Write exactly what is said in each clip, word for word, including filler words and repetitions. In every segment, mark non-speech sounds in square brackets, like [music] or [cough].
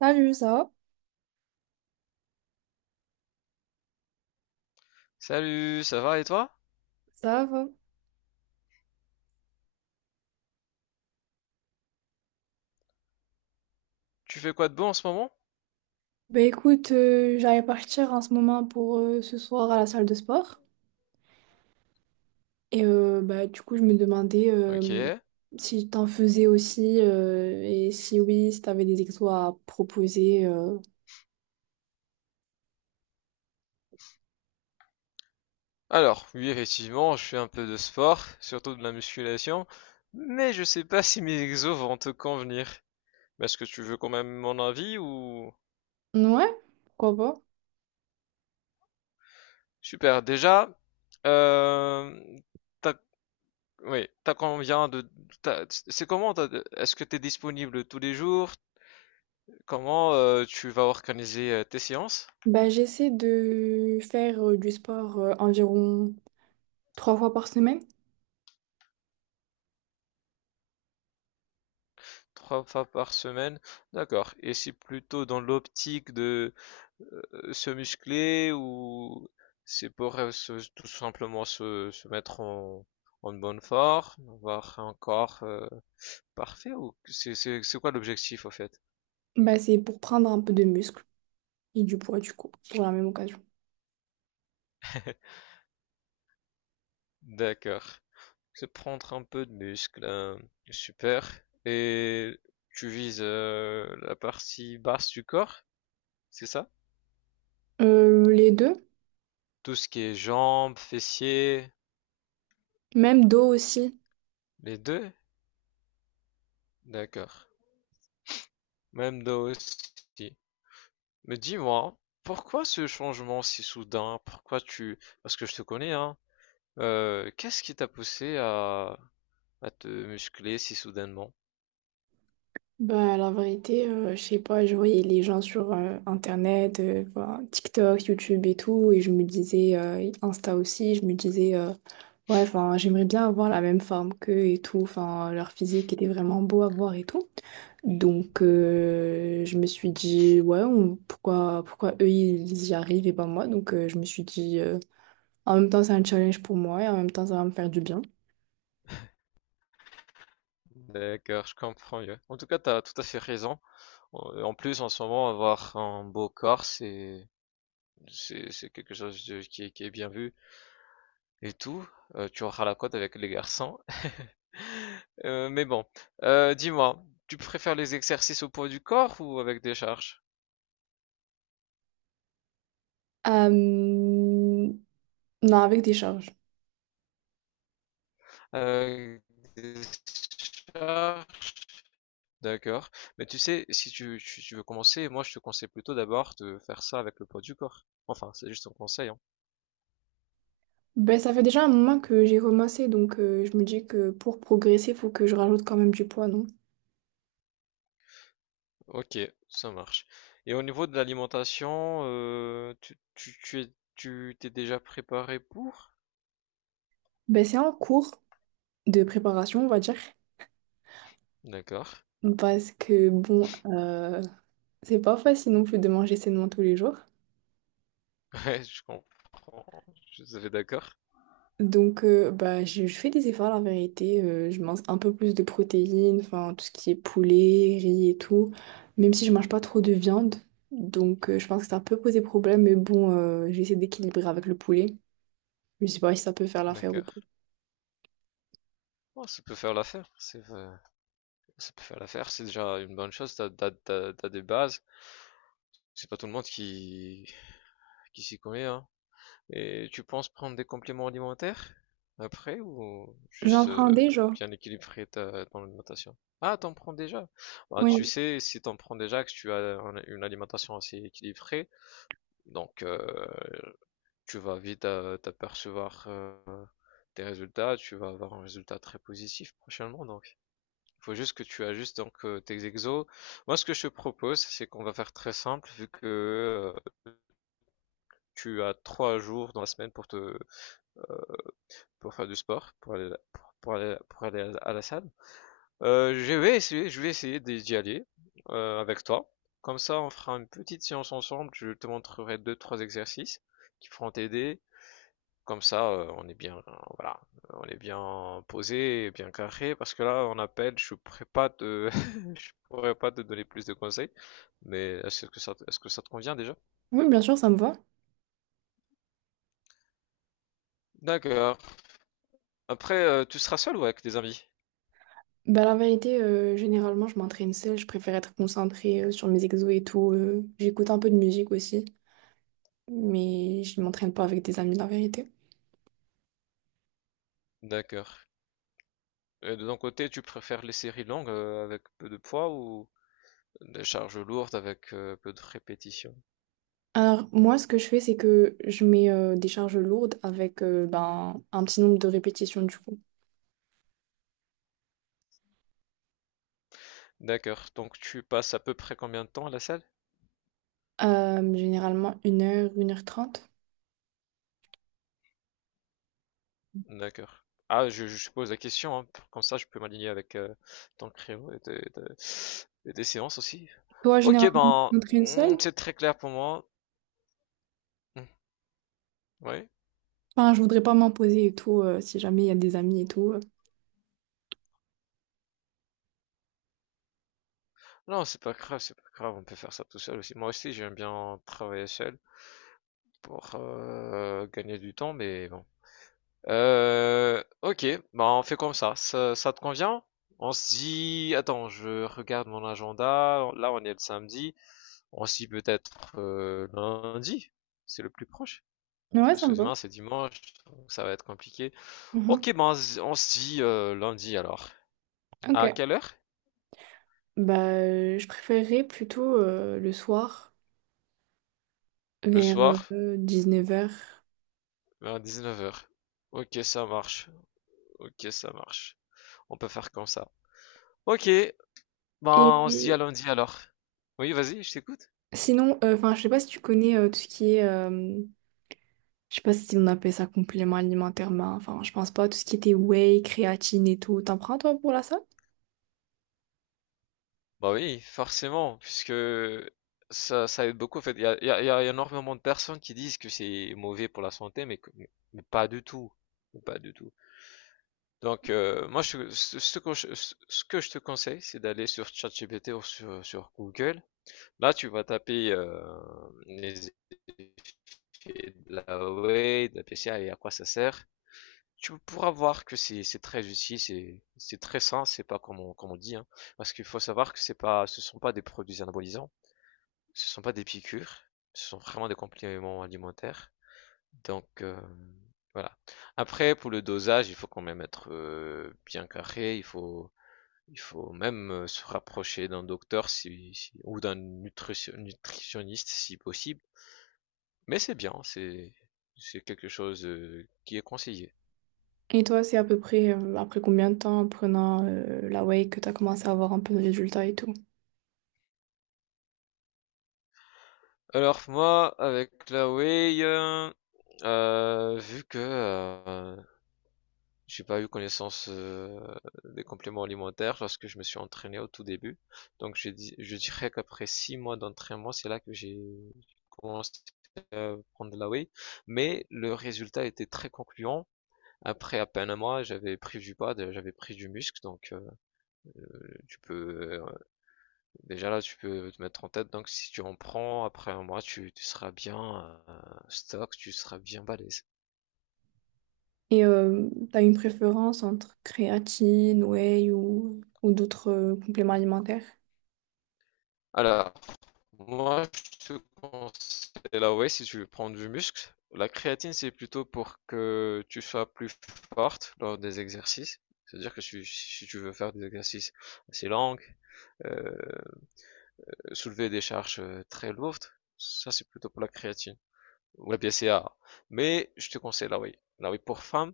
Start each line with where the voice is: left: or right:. right: Salut, ça va?
left: Salut, ça va et toi?
right: Ça va.
left: Tu fais quoi de beau en ce moment?
right: Bah écoute, euh, j'allais partir en ce moment pour euh, ce soir à la salle de sport. Et euh, bah, du coup, je me demandais euh,
left: Ok.
right: si t'en faisais aussi euh, et si oui, si t'avais des exos à proposer. euh.
left: Alors, oui, effectivement, je fais un peu de sport, surtout de la musculation, mais je sais pas [laughs] si mes exos vont te convenir. Est-ce que tu veux quand même mon avis ou?
right: Ouais, pourquoi pas?
left: Super, déjà, euh, t'as, oui, t'as combien de... t'as- c'est comment, t'as- est-ce que t'es disponible tous les jours? Comment euh, tu vas organiser euh, tes séances?
right: Bah, j'essaie de faire euh, du sport euh, environ trois fois par semaine.
left: Trois fois par semaine? D'accord. Et c'est plutôt dans l'optique de euh, se muscler ou c'est pour euh, se- tout simplement se, se mettre en, en bonne forme, avoir un corps euh, parfait ou c'est c'est- c'est quoi l'objectif au fait?
right: Bah, c'est pour prendre un peu de muscle et du poids, du coup, pour la même occasion.
left: [laughs] D'accord. C'est prendre un peu de muscle, hein. Super. Et tu vises euh, la partie basse du corps, c'est ça?
right: Euh, les deux,
left: Tout ce qui est jambes, fessiers,
right: même dos aussi.
left: les deux? D'accord. Même dos aussi. Mais dis-moi, pourquoi ce changement si soudain? Pourquoi tu. Parce que je te connais, hein. Euh, qu'est-ce qui t'a poussé à, à te muscler si soudainement?
right: Bah, la vérité, euh, je sais pas, je voyais les gens sur euh, Internet, euh, voilà, TikTok, YouTube et tout, et je me disais, euh, Insta aussi, je me disais, euh, ouais, enfin, j'aimerais bien avoir la même forme qu'eux et tout, enfin, leur physique était vraiment beau à voir et tout. Donc, euh, je me suis dit, ouais, on- pourquoi, pourquoi eux, ils y arrivent et pas moi? Donc, euh, je me suis dit, euh, en même temps, c'est un challenge pour moi et en même temps, ça va me faire du bien.
left: D'accord, je comprends mieux. En tout cas, t'as tout à fait raison. En en plus, en ce moment, avoir un beau corps, c'est, c'est, c'est quelque chose de- qui, est qui est bien vu et tout. Euh, tu auras la cote avec les garçons. [laughs] Euh, mais bon. Euh, dis-moi, tu préfères les exercices au poids du corps ou avec des charges?
right: Euh, non, avec des charges.
left: Euh, Ah, d'accord. Mais tu sais, si tu, tu, tu veux commencer, moi je te conseille plutôt d'abord de faire ça avec le poids du corps. Enfin, c'est juste un conseil, hein.
right: Ben, ça fait déjà un moment que j'ai commencé, donc euh, je me dis que pour progresser, il faut que je rajoute quand même du poids, non?
left: Ok, ça marche. Et au niveau de l'alimentation, euh, tu, tu, tu es, tu t'es déjà préparé pour?
right: Ben, c'est en cours de préparation, on va dire,
left: D'accord.
right: parce que bon, euh, c'est pas facile non plus de manger sainement tous les jours.
left: [laughs] Ouais, je comprends. Je suis d'accord.
right: Donc, euh, bah, je, je fais des efforts, la vérité. euh, Je mange un peu plus de protéines, enfin, tout ce qui est poulet, riz et tout, même si je mange pas trop de viande. Donc, euh, je pense que ça peut poser problème, mais bon, euh, j'essaie d'équilibrer avec le poulet. Je sais pas si ça peut faire l'affaire ou
left: D'accord.
right: pas.
left: Oh, ça peut faire l'affaire. C'est, euh, ça peut faire l'affaire. C'est déjà une bonne chose. T'as, t'as, t'as, t'as des bases. C'est pas tout le monde qui, qui s'y connaît, hein. Et tu penses prendre des compléments alimentaires après ou
right: J'en
left: juste euh,
right: prends déjà,
left: bien équilibrer ta, ton alimentation? Ah, t'en prends déjà. Bah, tu
right: Oui,
left: sais, si t'en prends déjà, que tu as un- une alimentation assez équilibrée, donc euh, tu vas vite euh, t'apercevoir euh, tes résultats, tu vas avoir un résultat très positif prochainement. Donc, il faut juste que tu ajustes donc euh, tes exos. Moi, ce que je te propose, c'est qu'on va faire très simple, vu que euh, tu as trois jours dans la semaine pour te pour faire du sport, pour aller, à- pour, pour aller, pour aller à la- salle. Euh, je vais essayer, je vais essayer d'y aller euh, avec toi. Comme ça, on fera une petite séance ensemble. Je te montrerai deux, trois exercices qui feront t'aider. Comme ça, euh, on est bien, euh, voilà, on est bien posé, bien carré. Parce que là, on appelle, je pourrais pas te, [laughs] je pourrais pas te donner plus de conseils. Mais est-ce que ça, est-ce que ça te convient déjà?
right: oui, bien sûr, ça me va.
left: D'accord. Après, euh, tu seras seul ou avec des amis?
right: Bah, la vérité, euh, généralement, je m'entraîne seule. Je préfère être concentrée euh, sur mes exos et tout. euh, J'écoute un peu de musique aussi, mais je ne m'entraîne pas avec des amis, la vérité.
left: D'accord. Et de ton côté, tu préfères les séries longues euh, avec peu de poids ou des charges lourdes avec euh, peu de répétitions?
right: Alors, moi, ce que je fais, c'est que je mets euh, des charges lourdes avec euh, ben, un petit nombre de répétitions, du coup.
left: D'accord. Donc tu passes à peu près combien de temps à la salle?
right: Euh, généralement, une heure, une heure trente.
left: D'accord. Ah, je, je pose la question, hein, pour- comme ça je peux m'aligner avec euh, ton créneau et tes, tes- et tes séances aussi.
right: Toi,
left: Ok,
right: généralement, tu
left: ben,
right: t'entraînes seule?
left: hmm, c'est très clair pour moi. Hmm, oui.
right: Enfin, je voudrais pas m'imposer et tout, euh, si jamais il y a des amis et tout. euh.
left: Non, c'est pas grave, c'est pas grave, on peut faire ça tout seul aussi. Moi aussi, j'aime bien travailler seul pour euh, gagner du temps, mais bon. Euh, ok, bah on fait comme ça. Ça, ça te convient? On se dit, attends, je regarde mon agenda. Là, on est le samedi. On se dit peut-être euh, lundi. C'est le plus proche.
right: Ouais,
left: Parce
right: ça
left: que
right: me va.
left: demain, c'est dimanche, donc ça va être compliqué.
right: Mhm.
left: Ok, bah on se on se dit euh, lundi alors. À
right: Ok.
left: quelle heure?
right: Bah, euh, je préférerais plutôt euh, le soir,
left: Le
right: vers
left: soir,
right: euh, dix-neuf heures.
left: vers dix-neuf heures. Ok, ça marche. Ok, ça marche. On peut faire comme ça. Ok, ben on se dit à
right: Et
left: lundi alors. Oui, vas-y, je t'écoute.
right: sinon, euh, enfin, je sais pas si tu connais euh, tout ce qui est euh, Je sais pas si on appelle ça complément alimentaire, mais enfin, je pense pas. Tout ce qui était whey, créatine et tout. T'en prends, toi, pour la salle?
left: Bah oui, forcément, puisque ça, ça aide beaucoup. En fait, il y a, il y a- il y a énormément de personnes qui disent que c'est mauvais pour la santé, mais, que- mais pas du tout. Mais pas du tout. Donc, euh, moi, je, ce, ce que je, ce- ce que je te conseille, c'est d'aller sur ChatGPT ou sur, sur Google. Là, tu vas taper euh, les effets de la whey, de la P C A et à quoi ça sert. Tu pourras voir que c'est c'est très utile, c'est c'est très sain, c'est pas comme on, comme on dit, hein. Parce qu'il faut savoir que c'est pas, ce sont pas des produits anabolisants. Ce sont pas des piqûres, ce sont vraiment des compléments alimentaires. Donc euh, voilà. Après, pour le dosage, il faut quand même être euh, bien carré. Il faut, il faut même euh, se rapprocher d'un docteur si, si- ou d'un nutritionniste si possible. Mais c'est bien, c'est, c'est quelque chose euh, qui est conseillé.
right: Et toi, c'est à peu près euh, après combien de temps en prenant euh, la whey que t'as commencé à avoir un peu de résultats et tout?
left: Alors moi, avec la whey, euh, euh, vu que euh, J'ai pas eu connaissance euh, des compléments alimentaires lorsque je me suis entraîné au tout début. Donc j'ai dit, je dirais qu'après six mois d'entraînement, c'est là que j'ai commencé à prendre de la whey. Mais le résultat était très concluant. Après à peine un mois, j'avais pris du poids, de- j'avais pris du muscle, donc euh, tu peux euh, déjà là tu peux te mettre en tête. Donc si tu en prends après un mois, tu, tu seras bien euh, stock, tu seras bien balèze.
right: Et euh, t'as une préférence entre créatine, whey ou, ou d'autres euh, compléments alimentaires?
left: Alors moi, je te conseille là, whey si tu veux prendre du muscle. La créatine, c'est plutôt pour que tu sois plus forte lors des exercices. C'est-à-dire que tu- si tu veux faire des exercices assez longs, euh, soulever des charges euh, très lourdes, ça c'est plutôt pour la créatine ou la B C A A. Mais je te conseille la whey. La whey pour femme,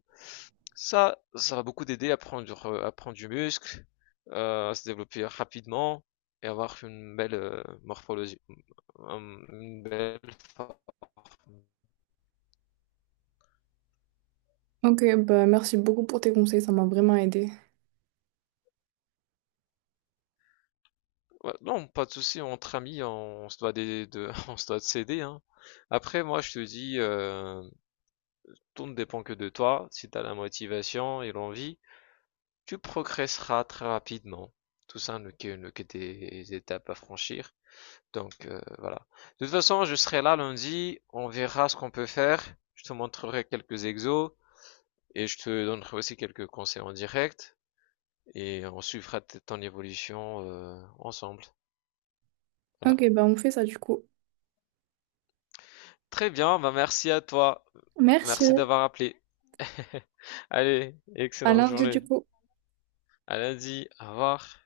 left: ça, ça va beaucoup t'aider à prendre, euh, à prendre du muscle, euh, à se développer rapidement et avoir une belle euh, morphologie. Une belle
right: Ok, bah merci beaucoup pour tes conseils, ça m'a vraiment aidé.
left: Ouais, non, pas de souci, entre amis, on se doit des- de, [laughs] on se doit de s'aider, hein. Après, moi, je te dis, euh, tout ne dépend que de toi. Si tu as la motivation et l'envie, tu progresseras très rapidement. Tout ça n'est que, n'est que des étapes à franchir. Donc euh, voilà. De toute façon, je serai là lundi, on verra ce qu'on peut faire. Je te montrerai quelques exos et je te donnerai aussi quelques conseils en direct et on suivra ton évolution euh, ensemble. Voilà.
right: Ok, bah on fait ça du coup.
left: Très bien, bah merci à toi.
right: Merci.
left: Merci d'avoir appelé. [laughs] Allez,
right: À
left: excellente
right: lundi du
left: journée.
right: coup.
left: À lundi, au revoir.